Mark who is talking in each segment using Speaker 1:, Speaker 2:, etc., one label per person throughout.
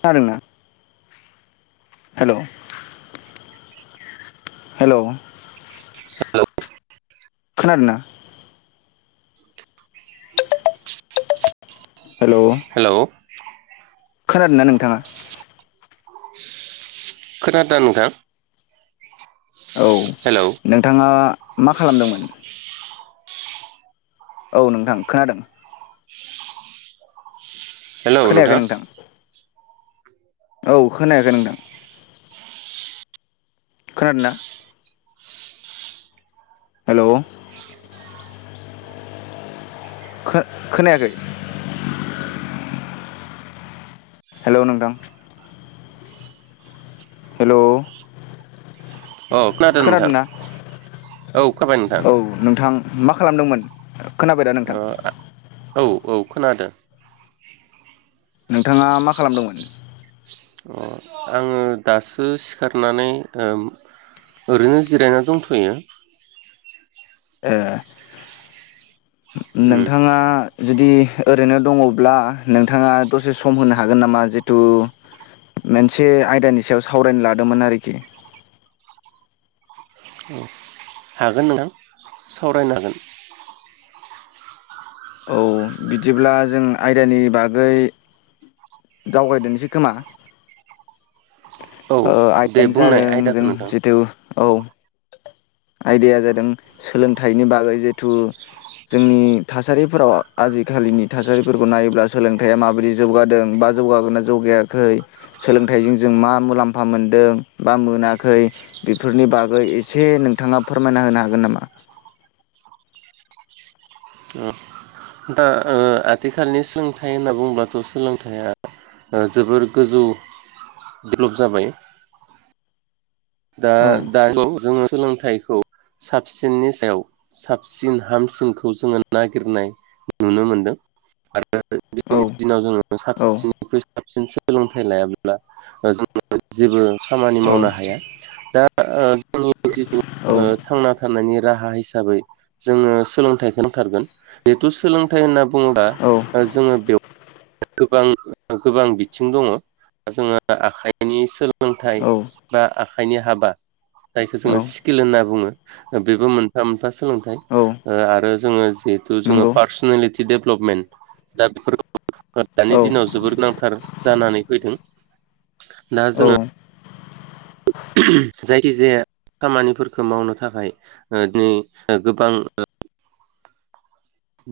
Speaker 1: खोनादोंना hello?
Speaker 2: [inaudible]
Speaker 1: Hello
Speaker 2: hello
Speaker 1: खोनादोंना?
Speaker 2: [inaudible] Hello
Speaker 1: खोनादों ना नोंथाङा?
Speaker 2: खोनादो नोंथां
Speaker 1: औ
Speaker 2: हेलौ
Speaker 1: नोंथाङा मा खालामदोंमोन? औ नोंथां खोनादों खोनायाखै नोंथां औ खोनायाखै नोंथां खोनादोना? हेल' खो-खोनायाखै हेल' नोंथां हेल'
Speaker 2: औ नोंथां
Speaker 1: खोनादों ना
Speaker 2: औ खोनाबाय नोंथां
Speaker 1: औ नोंथां मा मा खालामदोंमोन खोनाबाय दा नोंथां?
Speaker 2: ओ औ औ खोनादो
Speaker 1: नोंथाङा मा खालामदोंमोन?
Speaker 2: अ आङो दासो सिखारनानै ओ ओरैनो जिरायना दंथ'यो
Speaker 1: ए
Speaker 2: उम
Speaker 1: नो-नोंथाङा जुदि ओरैनो दङ'ब्ला नोंथाङा दसे सम होनो हागोन नामा जितु मोनसे आयदानि सायाव सावरायनो लादोंमोन आरोखि
Speaker 2: उ हागोन नोंथां सावरायनो हागोन
Speaker 1: औ बिदिब्ला जों आयदानि बागै दावगायदेरसै खोमा
Speaker 2: औ दे
Speaker 1: आइयानो
Speaker 2: बुंनाय
Speaker 1: जादों
Speaker 2: आयदाखौ
Speaker 1: जों
Speaker 2: नोंथां
Speaker 1: जिथु औ आयदाया जादों सोलोंथाइनि बागै जिहेथु जोंनि थासारि फोराव आजिखालिनि थासारिफोरखौ नायोब्ला सोलोंथाइया माबोरदि जौगादों बा जौगागोना जौगायाखै सोलोंथाइजों जों मा मुलाम्फा मोनदों बा मोनाखै बेफोरनि बागै एसे से नोंथाङा फोरमायना होनो हागोन नामा
Speaker 2: दा आथिखालनि सोलोंथाइ होनना बुंबाथ' सोलोंथाइया जोबोर गोजौ डेभेलप जाबाय दा
Speaker 1: औ
Speaker 2: द जोङो सोलोंथाइखौ साबसिननि सायाव साबसिन हामसिनखौ जोङो नागिरनाय नुनो मोनदों आरो जोंनि
Speaker 1: औ
Speaker 2: दिनाव जोङो
Speaker 1: औ
Speaker 2: साबसिननिख्रुइ साबसिन सोलोंथाइ लायाब्ला जोङ जेबो खामानि मावनो हाया दा जोंनि जिथु
Speaker 1: औ
Speaker 2: थांना थानायनि राहा हिसाबै जोङो सोलोंथाइखौ थारगोन जिहेथु सोलोंथाइ होनना बुङोब्ला
Speaker 1: औ
Speaker 2: जोङो बेव गोबां गोबां बिथिं दङ जोङो आखाइनि सोलोंथाइ
Speaker 1: औ
Speaker 2: बा आखाइनि हाबा जायखौ
Speaker 1: औ
Speaker 2: जोङो स्किल होनना बुङो बेबो मोनफा मोनफा सोलोंथाइ
Speaker 1: औ
Speaker 2: आरो जोङो
Speaker 1: नंगौ
Speaker 2: ज पारनेलि डेभेलपमेन्ट दा बे दानि
Speaker 1: औ
Speaker 2: दिनाव जोबोद गोनांथार जानानै फैदों दा जोङो
Speaker 1: औ
Speaker 2: जायथिजाया खामानिफोरखौ मावनो थाखाय दिनै गोबां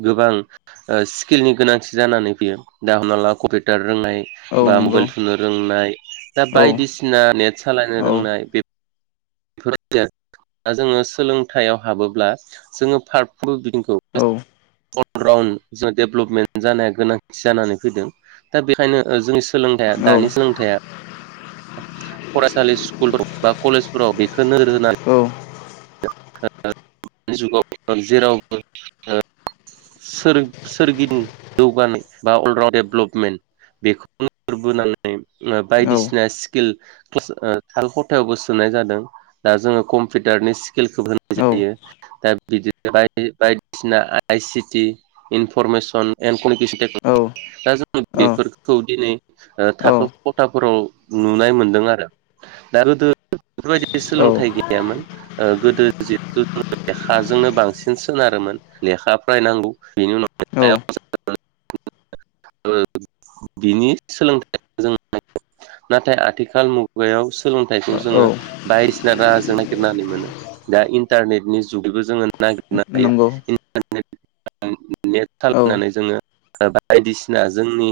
Speaker 2: गोबां स्किलनि गोनांथि जानानै फैयो दा हमना ला कम्पिउटार रोंनाय
Speaker 1: औ
Speaker 2: बा
Speaker 1: नंगौ
Speaker 2: मबाइल थुनो रोंनाय दा
Speaker 1: औ
Speaker 2: बायदिसिना नेट सालायनो
Speaker 1: औ
Speaker 2: रोंनाय बे [inaudible] द जोङो सोलोंथायाइयाव हाबोब्ला जोङो फारफ्रोमबो बिथिंखौ
Speaker 1: औ
Speaker 2: अलराउन्ड ज डेभेलपमेन्ट जानाया गोनांथि जानानै फैदों दा बेखायनो जोंनि सोलोंथाइया दानि सोलोंथाइया फरायसालि स्कुलफोराव बा कलेजफोराव बेखौ नोजोर होनानै दानि जुगाव जेरावबो सोरगिनि जौगानाय बा अलराउन्ड डेभेलपमेन्ट बेखौनो फोर बोन
Speaker 1: औ
Speaker 2: बायदिसिना स्किलाल खथायावबो सोनाय जादों। दा जोङो कम्पिउटारनि खौ होनाय जायो दा बिदि बायदिसिना आइ सिटि इनफरमे
Speaker 1: औ
Speaker 2: [unintelligible] फोराव नुनाय मोनदों आरो दा गोदो बेफोरबायदि सोलोंथाइ गैयामोन। गोदो जिहेथु जों लेखाजोंनो बांसिन सोनारोमोन लेखा फरायनांगौ बेनि उनाव
Speaker 1: औ
Speaker 2: बिनि सोलोंथाइया जों नाथाय आथिखाल मुगायाव सोलोंथाइखौ
Speaker 1: औ
Speaker 2: जोङो बायदिसिना राहाजों नागिरनानै मोनो दा इन्टारनेटनि जुगैबो जोङो नागिरनो हायो
Speaker 1: नंगौ
Speaker 2: इन्टारनेट नेट
Speaker 1: औ
Speaker 2: सालायनानै जोङो बायदिसिना जोंनि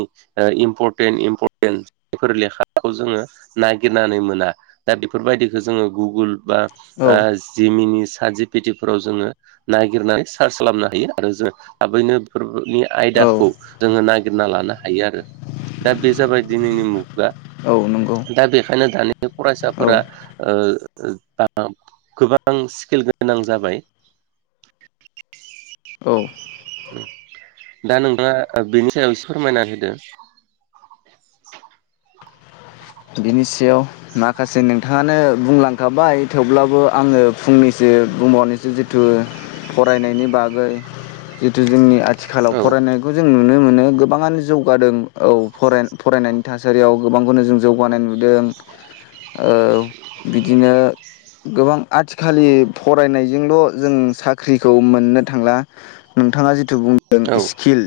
Speaker 2: इम्परटेन्ट इम्परटेन्ट जायफोर लेखाखौ जोङो नागिरनानै मोना दा बेफोरबायदिखौ जोङो गुगोल बा
Speaker 1: औ
Speaker 2: जिमिनि स जि पेथिफोराव जोङो नागिरनानै सार्च खालामनो हायो आरो जों थाबैनोफोर नि
Speaker 1: औ
Speaker 2: आयदाखौ जोङो नागिर नागिरना लानो हायो आरो दा बे जाबाय दिनैनि मुगा
Speaker 1: औ नंगौ
Speaker 2: दा बेखायनो दानि
Speaker 1: औ
Speaker 2: फरायसाफोरा गोबां स्किल गोनां जाबाय
Speaker 1: औ
Speaker 2: दा नोंथाङा बेनि सायाव एसे फोरमायना होदो।
Speaker 1: बिनि सायाव माखासे नोंथाङानो बुंलांखाबाय थेवब्लाबो आङो फुंनिसो बुंबावनोसो जिथु फरायनायनि बागै जिथु जोंनि आथिखालाव
Speaker 2: औ
Speaker 1: फरायनायखौ जों नुनो मोनो गोबाङानो जौगादों औ फराय - फरायनायनि थासारियाव गोबांखौनो जों जौ गानाय नुदों। ओ बिदिनो गोबां आथिखालि फरायनाय बेजोंल' जों साख्रिखौ मोननो थांला नोंथाङा जिथु बुंदों
Speaker 2: औ
Speaker 1: स्किल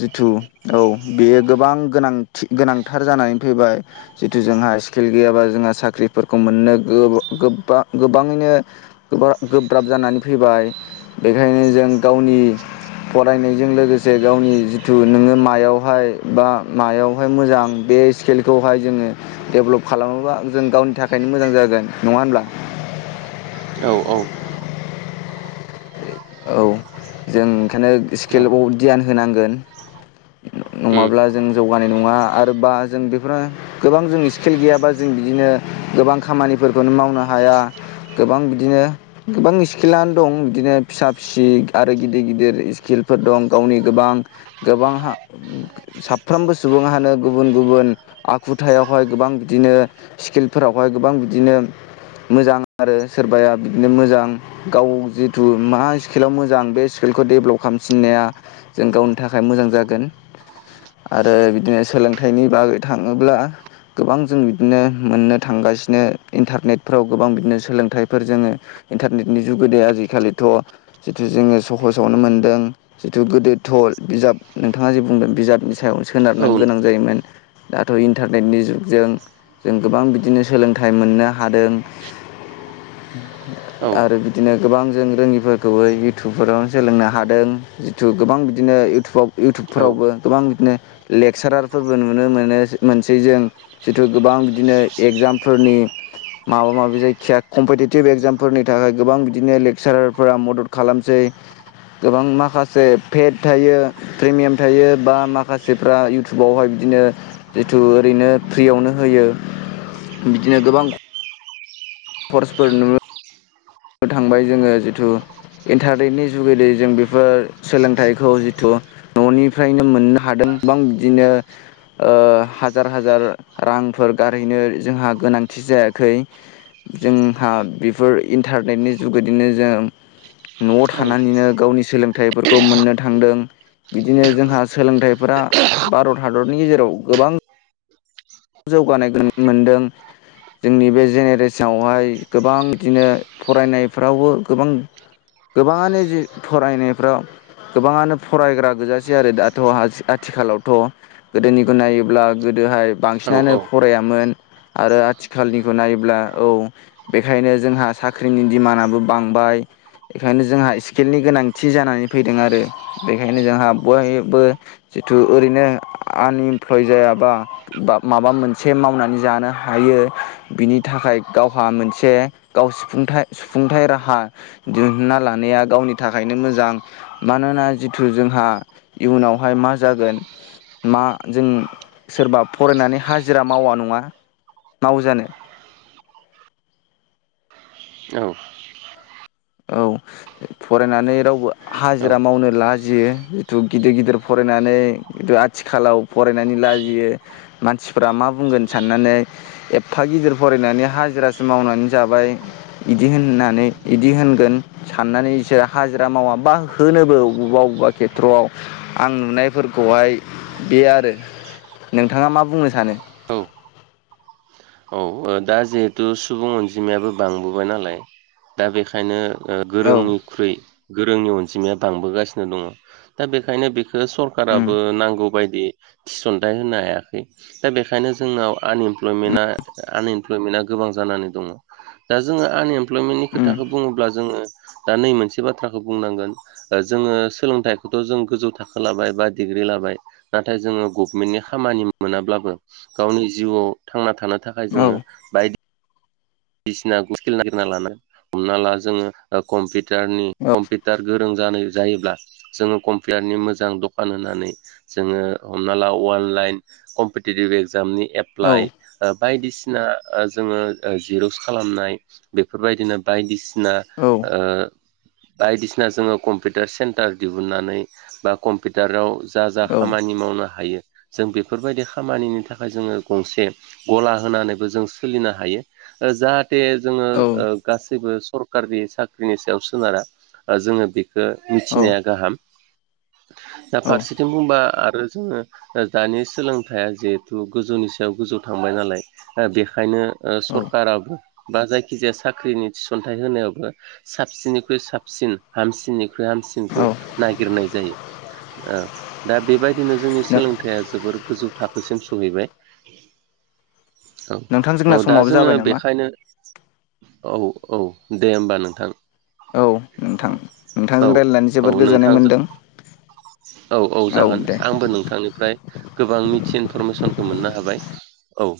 Speaker 1: जिथु औ बेयो गोबां गोनांथि गोनांथार जानानै फैबाय। जिथु जोंहा स्किल गैयाबा जोंहा साख्रिफोरखौ मोननो गोब गोबा गोबाङैनो गोब्रा - गोब्राब जानानै फैबाय बेखायनो जों गावनि फरायनायजों लोगोसे गावनि जिथु नोङो मायावहाय बा मायावहाय मोजां बे बे स्केलखौ हाय जोङो देभलप खालामोबा जों गावनि थाखायनो मोजां जागोन नङा होनब्ला?
Speaker 2: औ औ।
Speaker 1: औ जों ओंखायनो
Speaker 2: औ
Speaker 1: स्केलाखौ धियान होनांगोन
Speaker 2: उम
Speaker 1: नङाब्ला जों जौगानाय नङा आद बा जों बेफोरा गोबां जों स्किल गैयाबा जों बिदिनो गोबां खामानिफोरखौनो मावनो हाया। दा गोबां बिदिनो गोबां स्किलानो दं बिदिनो फिसा - फिसि आरो गिदिर - गिदिर स्किल। फोर दं गावनि गोबां गोबां हा साफ्रोमबो सुबुंहानो गुबुन- गुबुन आखुथायावहाय गोबां बिदिनो स्किलफोरावहाय गोबां बिदिनो मोजां आरो सोरबाया बिदिनो मोजां गाव जिथु मा स्केलाव मोजां बे स्केल खौ डेभलप खालामफिननाया जों गावनि थाखाय मोजां जागोन आरो बिदिनो सोलोंथाइनि बागै थाङोब्ला गोबां जों बिदिनो मोननो थांगासिनो इन्टारनेटफ्राव गोबां बिदिनो सोलोंथाइफोर जोङो इन्टारनेटनि जुगोदे आजिखालिथ' जिथु जोङो सहसावनो मोनदों जिथु गोदोथ' अल बिजाब नोंथाङा जे बुंदों बिजाबनि सायावनो सोनारनो
Speaker 2: औ
Speaker 1: गोनां जायोमोन। दाथ' इन्टारनेटनि जुगजों जों गोबां बिदिनो सोलोंथाइ मोननो हादों।
Speaker 2: औ
Speaker 1: आरो बिदिनो। गोबां जों रोङिफोरखौबो इयउटुबफोरावनो सोलोंनो हादों जिथु गोबां बिदिनो इयउटुबाव
Speaker 2: औ
Speaker 1: इउटुबफोरावबो गोबां बिदिनो लेक्सारार फोरबो नुनो मोनो मोनसै जों जिथु गोबां बिदिनो एगजामफोर नि माबा माबि जायखिया कम्पिटिटिभ एगजामफोरनि थाखाय गोबां बिदिनो लेक्सारार फोरा मदद खालामसै। गोबां माखासे फेट थायो। प्रिमियाम थायो बा माखासेफ्रा इउटुबावहाय बिदिनो जिथु ओरैनो फ्रियावनो होयो बिदिनो गोबां फर्सफोर नुनो थांबाय जोङो जिथु इन्टारनेटनि जुगेदै जों बेफोर सोलोंथाइखौ जिथु न'निफ्रायनो मोननो हादों। गोबां बिदिनो ओ हाजार-हाजार रांफोर गारहैनो जोंहा गोनां थि जायाखै जोंहा बेफोर इन न्टारनेटनि जुगेदिनो जों न'आव
Speaker 2: औ
Speaker 1: थानानैनो गावनिस सोलोंथाइफोरखौ मोननो थांदों। बिदिनो जोंहा सोलोंथाइफोरा भारत हादरनि गेजेराव गोबां जौगानाय गोन मोनदों। जोंनि बे जेनेरेसनावहाय गोबां बिदिनो फरायनायफ्रावबो गोबां गोबाङानो जि फरायनायफ्राव गोबाङानो फरायग्रा गोजाासै आरो दाथ' आथिखालावथ' गोदोनिखौ नायोब्ला गोदो हाय
Speaker 2: औ
Speaker 1: बांसिनानो फरायामोन। आरो आथिखालनिखौ नायोब्ला औ बेखायनो जोंहा साख्रिनि दिडिमान्डआबो बांबाय। बेखायनो जोंहा स्किलनि गोनांथि जानानै फैदों आरो बेखायनो जोंहा बयबो जिथु ओरैनो आनइमप्लय जायाबा बा माबा मोनसे मावनानै जानो हायो बिनि थाखाय गावहा मोनसे गाव थाय सुफुंथाइ राहा दिहुनना लानाया गावनि थाखायनो मोजां मानोना जिथु जोंहा इयुनावहाय मा जागोन मा जों सोरबा फरायनानै हाजिरा मावा नङा मावोजानो?
Speaker 2: औ
Speaker 1: औ फरायनानै रावबो हाजिरा मावनो लाजियो जिथु गिदिर गिदिर फराय फरायनानै खिथु आथिखालाव फरायनानै लाजियो मानसिफ्रा मा बुंगोन साननानै एफा गिदिर फरायनानै हाजिरासो मावनानै जाबाय बिदि होननानै बिदि होनगोन साननानै बिसोरो हाजिरा मावा बा होनोबो बबेबा बबेबा खेथ्रआव आं नुनायफोरखौहाय बे आरो नोंथाङा मा बुंनो सानो?
Speaker 2: औ दा जिहेथु सुबुं अनजिमायाबो बांबोबाय नालाय दा बेखायनो ओ
Speaker 1: औ
Speaker 2: गोरोंनिख्रुइ गोरोंनि अनजिमाया बांबोगासिनो दङ दा बेनिखायनो बे
Speaker 1: उम
Speaker 2: सरखाराबो नांगौ बायदि थिसनथायाइ होनो हायाखै दा बेखायनो जोंनाव आनइमप्लयमेन्टआ आनइमप्लयमेन्टआ गोबां जानानै दङ। दा जोङो आनइमप्लयमेन्टनि
Speaker 1: उम
Speaker 2: खोथाखौ बुङोब्ला जोङो दा नै मोनसे बाथ्राखौ बुंनांगोन। जोङो सोलोंथाइखौथ' जों गोजौ थाखो लाबाय बा डिग्रि लाबाय नाथाय जोङो गभनमेन्टनि खामानि मोनाब्लाबो गावनि जिउआव थांना थानो थाखाय
Speaker 1: औ
Speaker 2: जोङो बायदि दिसिनाखौ [unintelligible] नागिरना लानो हमना ला जोङो कम्पिट टारनि
Speaker 1: औ
Speaker 2: कम्पिउटार गोरों जानो जायोब्ला जोङो कम्पिउटारनि मोजां दखान होनानै जोङो हमना ला अनलाइन कम्पिटिटिभ एग्जामनि
Speaker 1: औ
Speaker 2: एप्लाइ बायदिसिना जोङो ओ जिरस खालामनाय बेफोरबायदिनो बायदिसिना
Speaker 1: औ
Speaker 2: ओ बायदिसिना जोङो कम्पिउटार सेन्टार दिहुननानै बा कम्पिउटाराव जा जा
Speaker 1: औ
Speaker 2: खामानि मावनो हायो जों बेफोरबायदि खामानिनि थाखाय जोङो गंसे गला होनानैबो जों सोलिनो हायो। जाहाथे जोंङो गासैबो सरकारि साख्रिनि सायाव सोनारा जोंङो बेखौ
Speaker 1: औ
Speaker 2: मिथिनाया गाहाम दा फारसेथिं बुंबा आरो जोंङो दानि सोलोंथाइया जिहेथु गोजौनि सायाव गोजौ थांबाय नालाय बे ओंखायनो ओ
Speaker 1: औ
Speaker 2: सरकाराबो बा जायखिजाया साख्रिनि थिसनथाइ होनायावबो साबसिननिख्रुइ साबसिन हामसिननिख्रुइ हामसिनखौ
Speaker 1: औ
Speaker 2: नागिरनाय जायो। ओ दा बेबायदिनो जोंनि
Speaker 1: नो
Speaker 2: सोलोंथाइया जोबोर गोजौ थाखोसिम सहैबाय
Speaker 1: [inaudible]
Speaker 2: औ
Speaker 1: नोंथां
Speaker 2: औ
Speaker 1: जोंना
Speaker 2: दा
Speaker 1: समाबो
Speaker 2: जोंङो
Speaker 1: जाबाय नामा
Speaker 2: बेखायनो औ औ दे होमबा नोंथां।
Speaker 1: औ नोंथां
Speaker 2: औ
Speaker 1: नोंथांजों रायज्लायनानै जोबोद
Speaker 2: औ
Speaker 1: गोजोननाय
Speaker 2: नोंथांजों
Speaker 1: मोन्दों।
Speaker 2: औ औ जागोन आंबो नों नोंथांनिफ्राय गोबां मिथि इनफरमेसनखौ मोननो हाबाय औ